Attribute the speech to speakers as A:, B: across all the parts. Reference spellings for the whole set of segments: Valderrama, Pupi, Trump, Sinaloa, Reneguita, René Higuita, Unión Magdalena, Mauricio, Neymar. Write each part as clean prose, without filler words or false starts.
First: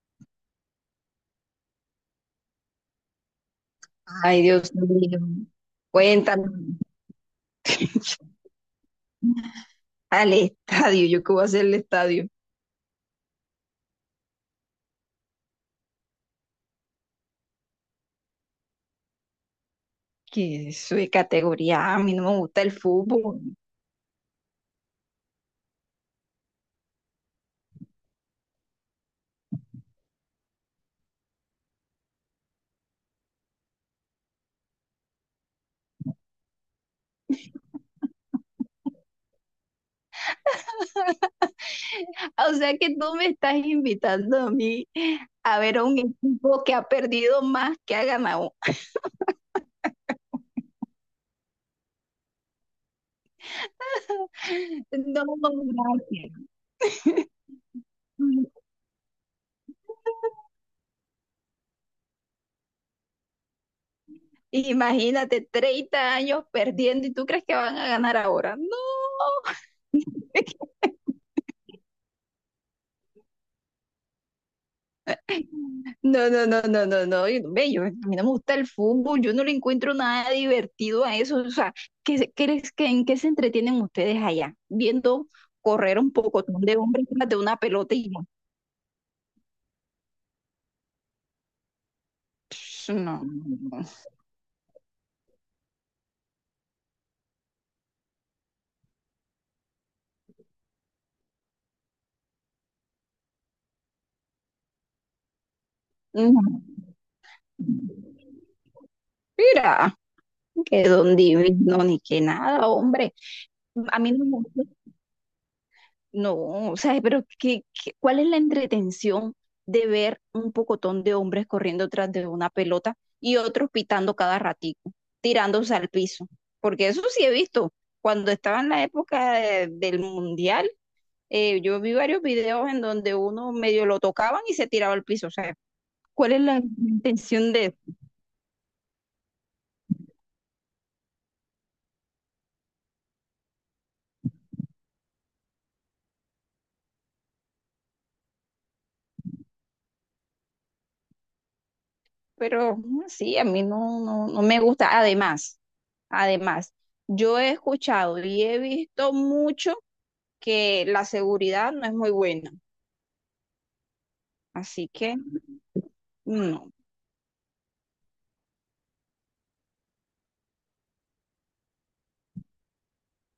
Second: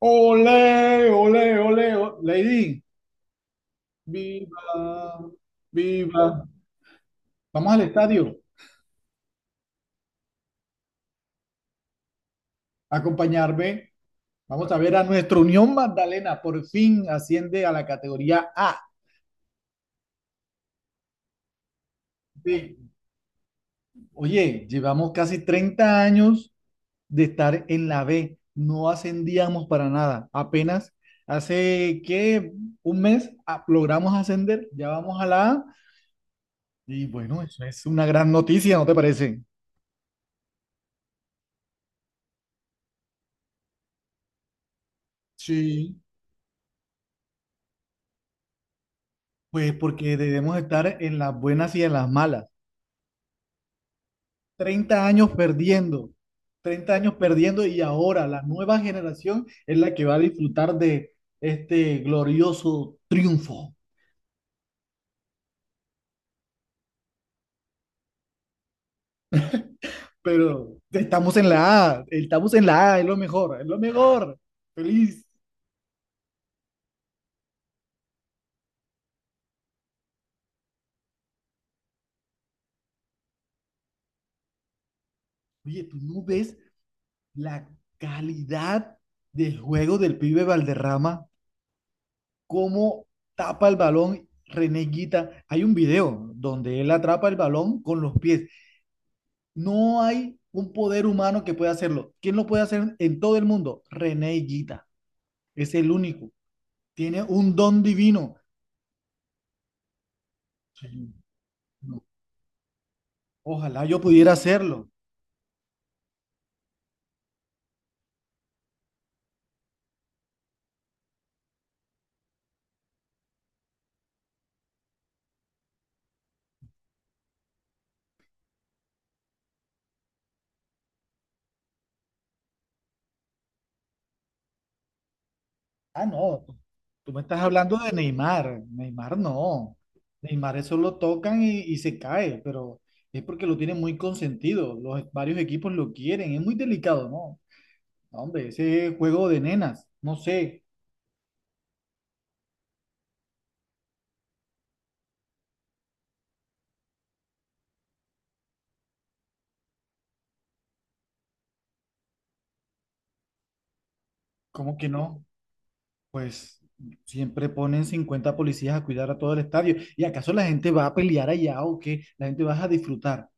A: Ole, ole, ole, o- Lady,
B: Ay, Dios mío.
A: viva,
B: Cuéntame,
A: viva. Vamos al estadio
B: al estadio, ¿yo qué voy a hacer el estadio?
A: a acompañarme. Vamos a ver a nuestra Unión Magdalena. Por fin asciende a la categoría A.
B: Que soy categoría A, a mí no me gusta el
A: B.
B: fútbol.
A: Oye, llevamos casi 30 años de estar en la B. No ascendíamos para nada. Apenas hace que un mes logramos ascender. Ya vamos a la A. Y bueno, eso es una gran noticia, ¿no te parece?
B: O sea que tú me estás invitando a mí a ver a
A: Sí.
B: un equipo que ha perdido más que ha ganado.
A: Pues porque debemos estar en las buenas y en las malas. treinta
B: No,
A: años perdiendo,
B: gracias.
A: 30 años perdiendo y ahora la nueva generación es la que va a disfrutar de este glorioso triunfo.
B: Imagínate, 30 años perdiendo y tú crees que van a ganar ahora. No.
A: Pero estamos en la A, estamos en la A, es lo mejor, es lo mejor. Feliz.
B: No, no, no, no, no, no, ve, yo, a mí no me gusta el fútbol, yo no le encuentro nada divertido a eso, o sea, ¿crees que, en qué se entretienen ustedes allá? Viendo
A: Oye,
B: correr
A: ¿tú
B: un
A: no ves
B: pocotón de hombres tras de una
A: la
B: pelota y no,
A: calidad del juego del pibe Valderrama?
B: pss,
A: ¿Cómo
B: no,
A: tapa el
B: no,
A: balón Reneguita? Hay un video donde él atrapa el balón con los pies. No hay un poder humano que pueda hacerlo. ¿Quién lo puede hacer en todo el mundo? René Higuita. Es el único.
B: no,
A: Tiene un don
B: no.
A: divino.
B: Mira, que
A: Sí,
B: don divino, ni
A: no.
B: que nada, hombre,
A: Ojalá
B: a
A: yo
B: mí no me
A: pudiera
B: gusta.
A: hacerlo.
B: No, o sea, pero ¿cuál es la entretención de ver un pocotón de hombres corriendo tras de una pelota y otros pitando cada ratico, tirándose al piso? Porque eso sí he visto. Cuando estaba en la del mundial, yo vi varios videos en donde uno medio lo tocaban y se tiraba al piso. O sea,
A: Ah,
B: ¿cuál es
A: no.
B: la
A: Tú me estás
B: intención de
A: hablando de
B: eso?
A: Neymar. Neymar no. Neymar eso lo tocan y se cae, pero es porque lo tienen muy consentido. Los e, varios equipos lo quieren. Es muy delicado, ¿no? No, hombre, ese juego de nenas. No sé.
B: Pero sí, a mí no, no, no me gusta. Además, yo he escuchado y he visto mucho que la seguridad no es muy buena.
A: ¿Cómo
B: Así
A: que
B: que
A: no? Pues
B: no,
A: siempre ponen 50 policías a cuidar a todo el estadio. ¿Y acaso la gente va a pelear allá o qué? ¿La gente va a disfrutar?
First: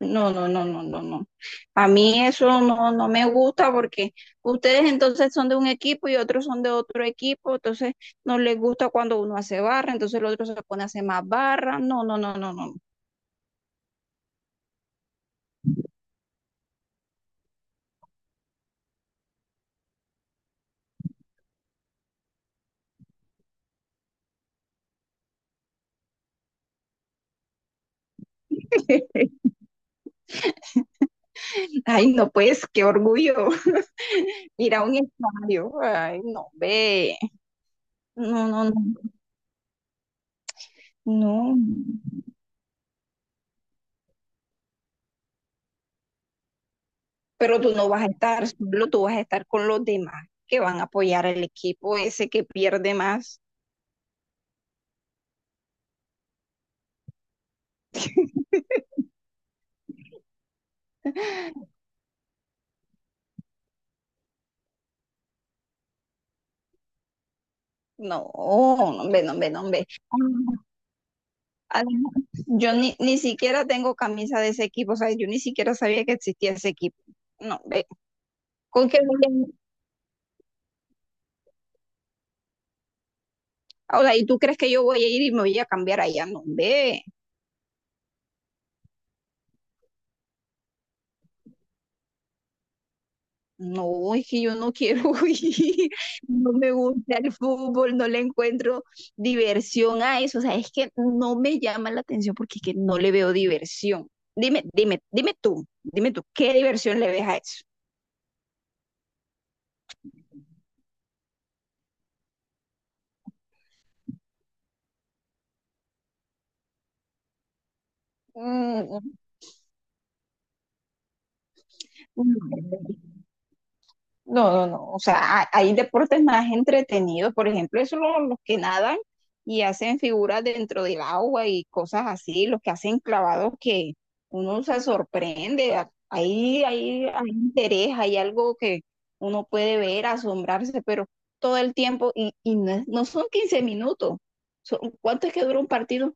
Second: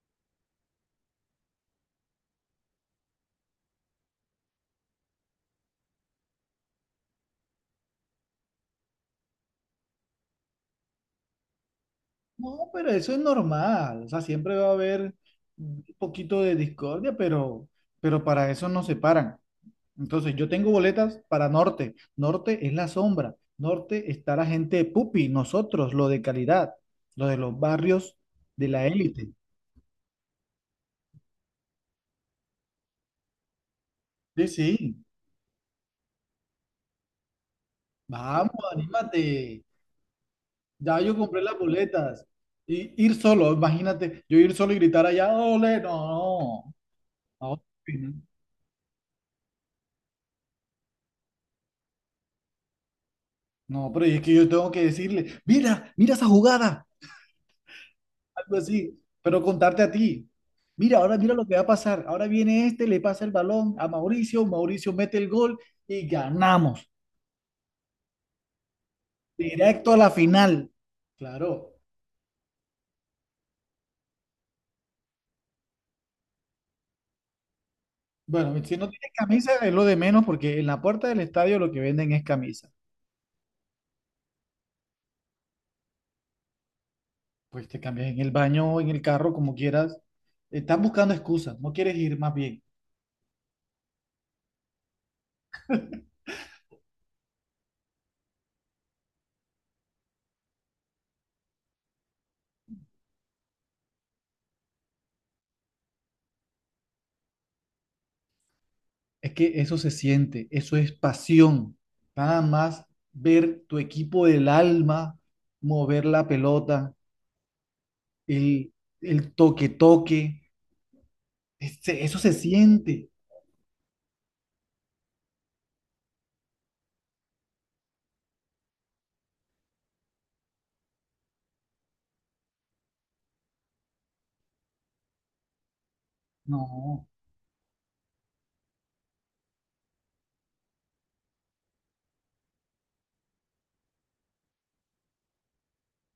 B: no, no, no, no, no, no. A mí eso no, no me gusta porque ustedes entonces son de un equipo y otros son de otro equipo, entonces no les gusta cuando uno hace barra, entonces el otro se pone a hacer más barra. No, no, no, no,
A: No,
B: no.
A: pero eso es normal. O sea, siempre va a haber un poquito de discordia, pero para eso nos separan. Entonces, yo tengo boletas para Norte. Norte es la sombra. Norte está la gente de Pupi, nosotros, lo de calidad, lo de los barrios de la élite.
B: Ay, no, pues, qué orgullo
A: Sí,
B: ir a un
A: sí.
B: estadio. Ay, no, ve. No, no,
A: Vamos,
B: no,
A: anímate. Ya yo compré
B: no.
A: las boletas. Y ir solo, imagínate, yo ir solo y gritar allá, ole, no, no.
B: Pero tú no vas a
A: No,
B: estar solo, tú vas a estar con los demás que van a apoyar al equipo ese que pierde más.
A: no, pero es que yo tengo que decirle, mira, mira esa jugada, algo así, pero contarte a ti. Mira, ahora mira lo que va a pasar. Ahora viene este, le pasa el balón a Mauricio, Mauricio mete el gol y ganamos.
B: No, no, hombre, no, hombre, no, hombre.
A: Directo a la final.
B: Ah,
A: Claro.
B: además, yo ni, ni siquiera tengo camisa de ese equipo, o sea, yo ni siquiera sabía que existía ese equipo. No, ve,
A: Bueno, si no
B: ¿con qué
A: tienes
B: voy a ir?
A: camisa es lo de menos porque en la puerta del estadio lo que venden es camisa.
B: O sea, ¿y tú crees que yo voy a ir y me voy a cambiar allá? No, ve.
A: Pues te cambias en el baño o en el carro, como quieras. Estás buscando excusas, no quieres ir más bien.
B: No, es que yo no quiero ir, no me gusta el fútbol, no le encuentro diversión a eso, o sea, es que no me llama la atención porque es que no le veo diversión. Dime tú, dime tú, ¿qué diversión le ves a eso?
A: Es que eso se siente, eso es pasión. Nada más ver tu equipo del alma mover la pelota, el,
B: Mm,
A: el toque-toque, eso se
B: mm,
A: siente.
B: No, no, no. O sea, hay deportes más entretenidos. Por ejemplo, esos los que nadan y hacen figuras dentro del agua y cosas así, los que hacen clavados que uno se sorprende. Ahí, ahí
A: No,
B: hay interés, hay algo que uno puede ver, asombrarse, pero todo el tiempo, y no, no son 15 minutos. ¿Cuánto es que dura un partido?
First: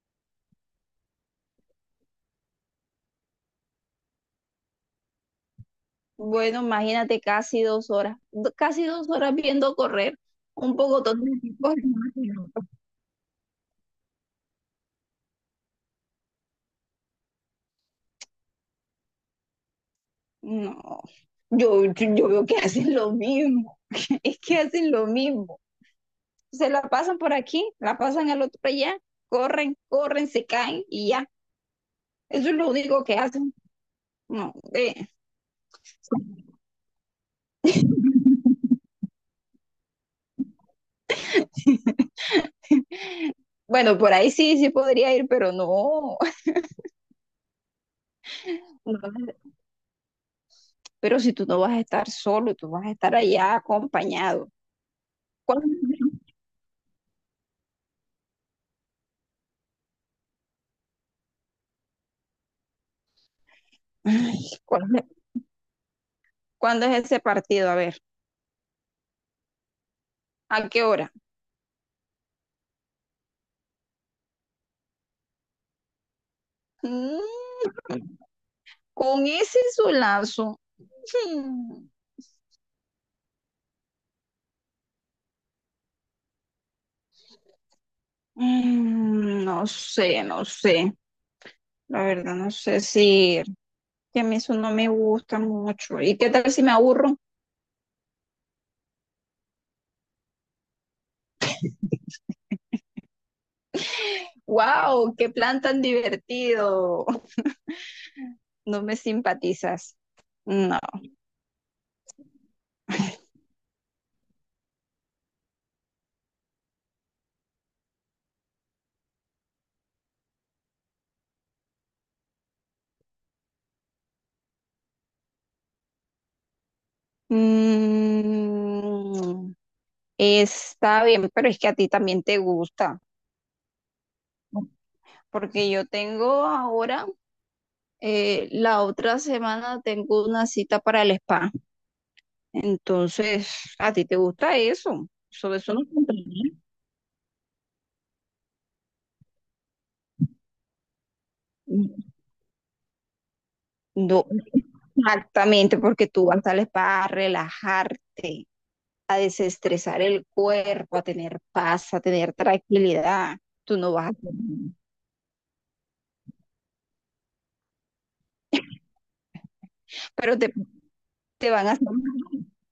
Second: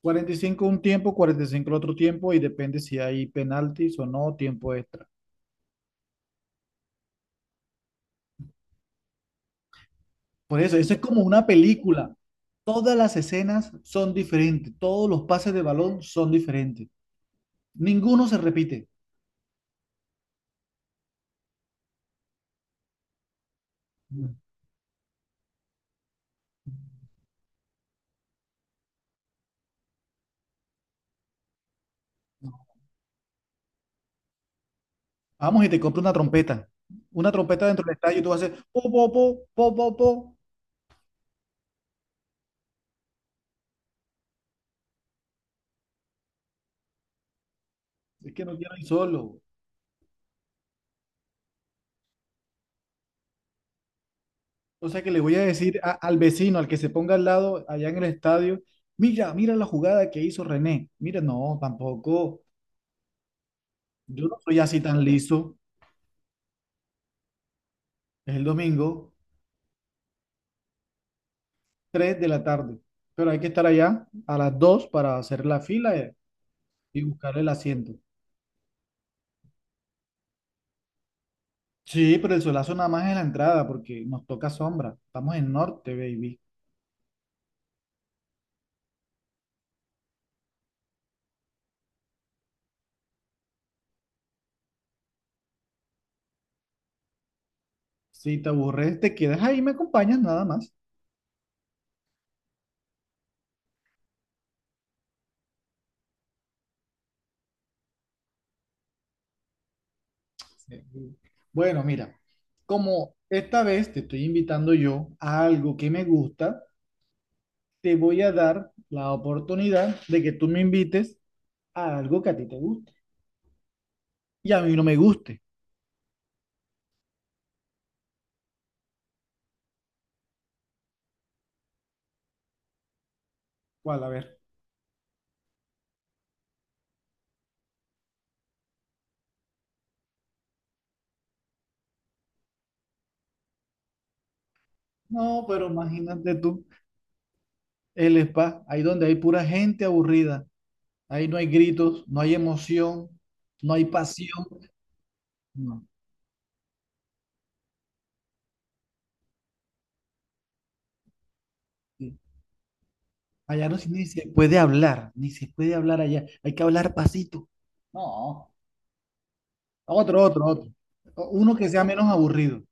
A: 45 un tiempo, 45 el otro tiempo y depende si hay penaltis o no, tiempo extra.
B: Bueno, imagínate casi 2 horas, casi 2 horas viendo correr
A: Por
B: un
A: eso, eso es
B: poco
A: como
B: de
A: una
B: tipos.
A: película. Todas las escenas son diferentes, todos los pases de balón son diferentes. Ninguno se repite.
B: No, yo veo que hacen lo mismo, es que hacen lo mismo. Se la pasan por aquí, la pasan al otro allá, corren, corren, se caen y ya. Eso es lo único que hacen. No, eh.
A: Vamos y te compro una trompeta. Una trompeta dentro del estadio y tú vas a hacer po, po, po, po, po, po.
B: Bueno, por ahí sí, sí podría ir, pero no.
A: Es que no quiero ir solo.
B: No, pero si tú no vas a estar solo, tú vas a estar allá acompañado.
A: O sea que le voy a
B: ¿Cuándo,
A: decir al vecino, al que se ponga al lado allá en el estadio, mira, mira la jugada que hizo René. Mira, no, tampoco. Yo no
B: Ay,
A: soy así tan liso.
B: ¿cuándo es ese partido? A ver,
A: Es el domingo,
B: ¿a qué hora?
A: 3 de la tarde. Pero hay que estar allá a las 2 para hacer la fila y
B: Mm,
A: buscar el asiento.
B: Con ese solazo. mm.
A: Sí, pero el solazo nada más es la entrada porque nos toca sombra. Estamos en norte, baby.
B: No sé, no sé. La verdad, no sé si que a mí eso no me gusta mucho. ¿Y qué tal si me aburro?
A: Si te aburres, te quedas ahí, me acompañas nada más.
B: ¡Wow! ¡Qué plan tan divertido! No me simpatizas. No.
A: Sí. Bueno, mira, como esta vez te estoy invitando yo a algo que me gusta, te voy a dar la oportunidad de que tú me invites a algo que a ti te guste y a mí no me guste.
B: Mm, Está bien, pero es que a ti también te gusta.
A: ¿Cuál? A ver.
B: Porque yo tengo ahora, la otra semana tengo una cita para el spa. Entonces, ¿a ti te gusta eso?
A: No,
B: Sobre
A: pero
B: eso no.
A: imagínate
B: Contraría.
A: tú, el spa, ahí donde hay pura gente aburrida, ahí no hay gritos, no hay emoción, no hay
B: No,
A: pasión.
B: exactamente, porque tú vas al spa a relajarte, a desestresar el cuerpo, a tener paz, a
A: No.
B: tener tranquilidad.
A: Allá
B: Tú
A: no,
B: no vas
A: ni
B: a...
A: se
B: hacer
A: puede
B: nada.
A: hablar, ni se puede hablar allá. Hay que hablar pasito. No, otro,
B: Pero
A: otro,
B: te,
A: otro.
B: te
A: Uno
B: van
A: que
B: a
A: sea
B: hacer
A: menos
B: mal.
A: aburrido.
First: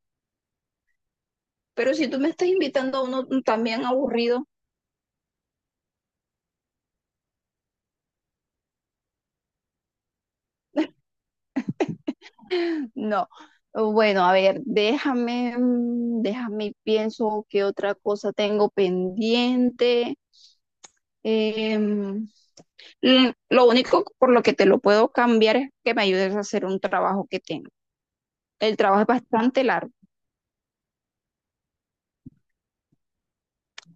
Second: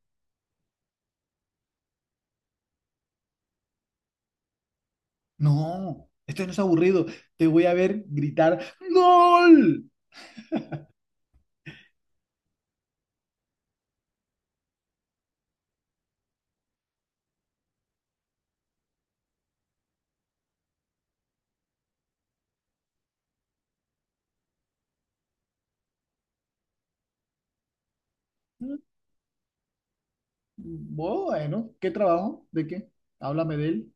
B: Pero si tú me estás invitando a uno también aburrido,
A: No, esto no es aburrido. Te voy a ver gritar ¡gol!
B: no. Bueno, a ver, déjame, déjame, pienso qué otra cosa tengo pendiente. Em, lo único por lo que te lo puedo cambiar es que me ayudes a hacer un trabajo que tengo. El trabajo es bastante largo.
A: Bueno, ¿qué trabajo? ¿De qué? Háblame de él.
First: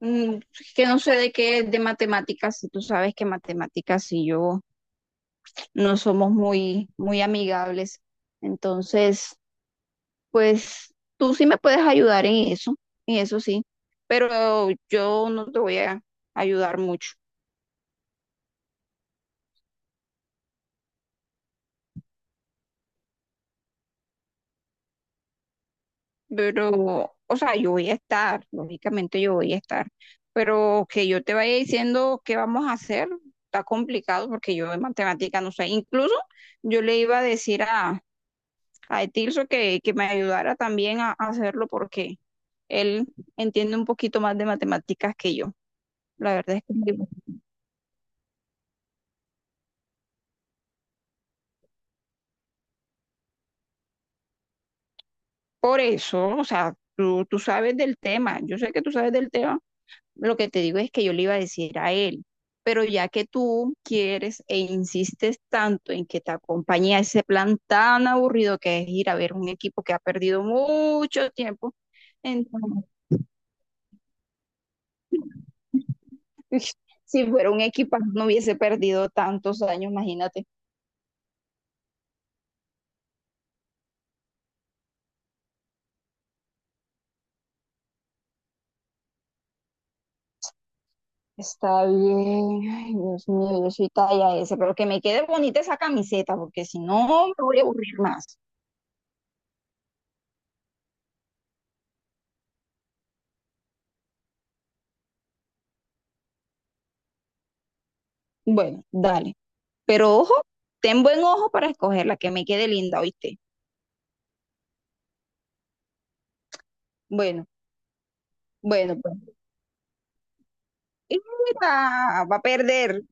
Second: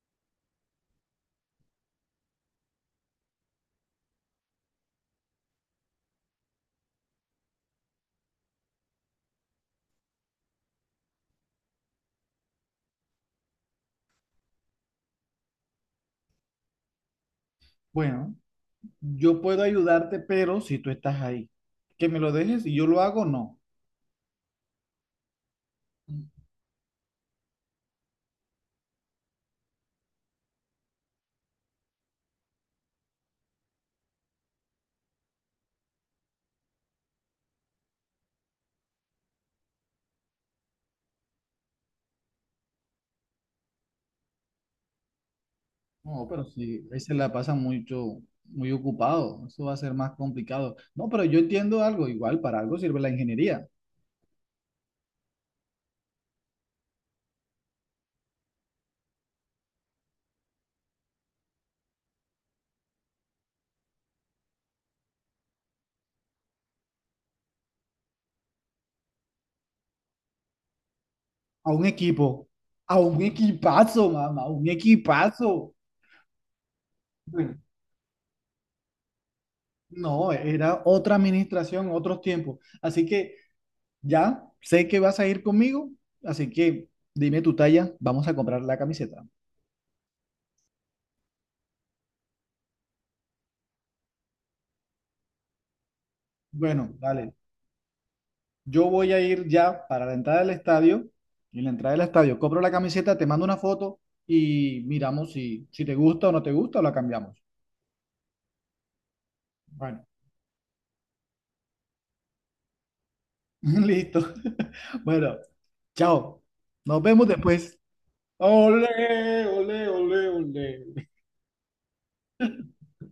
B: Es que no sé de qué, de matemáticas, si tú sabes que matemáticas y yo no somos muy amigables. Entonces, pues tú sí me puedes ayudar en eso sí, pero yo no te voy a ayudar mucho.
A: Bueno, yo puedo ayudarte, pero si tú estás ahí. Que me lo dejes y yo lo hago, no.
B: Pero, o sea, yo voy a estar, lógicamente yo voy a estar, pero que yo te vaya diciendo qué vamos a hacer, está complicado porque yo de matemática no sé. Incluso yo le iba a decir a Etilso que me ayudara también a hacerlo porque él entiende un poquito más de matemáticas que yo.
A: No,
B: La
A: pero
B: verdad es
A: sí,
B: que
A: ahí se la pasa mucho, muy ocupado, eso va a ser más complicado. No, pero yo entiendo algo, igual para algo sirve la ingeniería.
B: por eso, o sea, tú sabes del tema, yo sé que tú sabes del tema, lo que te digo es que yo le iba a decir a él, pero ya que tú quieres e insistes tanto en que te acompañe a ese plan tan aburrido que es ir a ver un equipo que ha perdido mucho
A: A
B: tiempo,
A: un equipo,
B: entonces,
A: a un equipazo, mamá, a un equipazo.
B: si fuera
A: Bueno,
B: un equipo no hubiese perdido tantos años,
A: no,
B: imagínate.
A: era otra administración, otros tiempos. Así que ya sé que vas a ir conmigo, así que dime tu talla, vamos a comprar la camiseta.
B: Está bien. Ay, Dios mío, yo soy talla S, pero que me quede bonita esa camiseta, porque si
A: Bueno,
B: no me
A: dale.
B: voy a aburrir más.
A: Yo voy a ir ya para la entrada del estadio. Y en la entrada del estadio compro la camiseta, te mando una foto y miramos si te gusta o no te gusta o la cambiamos.
B: Bueno, dale.
A: Bueno,
B: Pero ojo, ten buen ojo para escogerla, que me quede linda, ¿oíste?
A: listo. Bueno, chao. Nos vemos
B: Bueno,
A: después.
B: bueno, pues.
A: Olé, olé, olé, olé.
B: Mira, va a perder.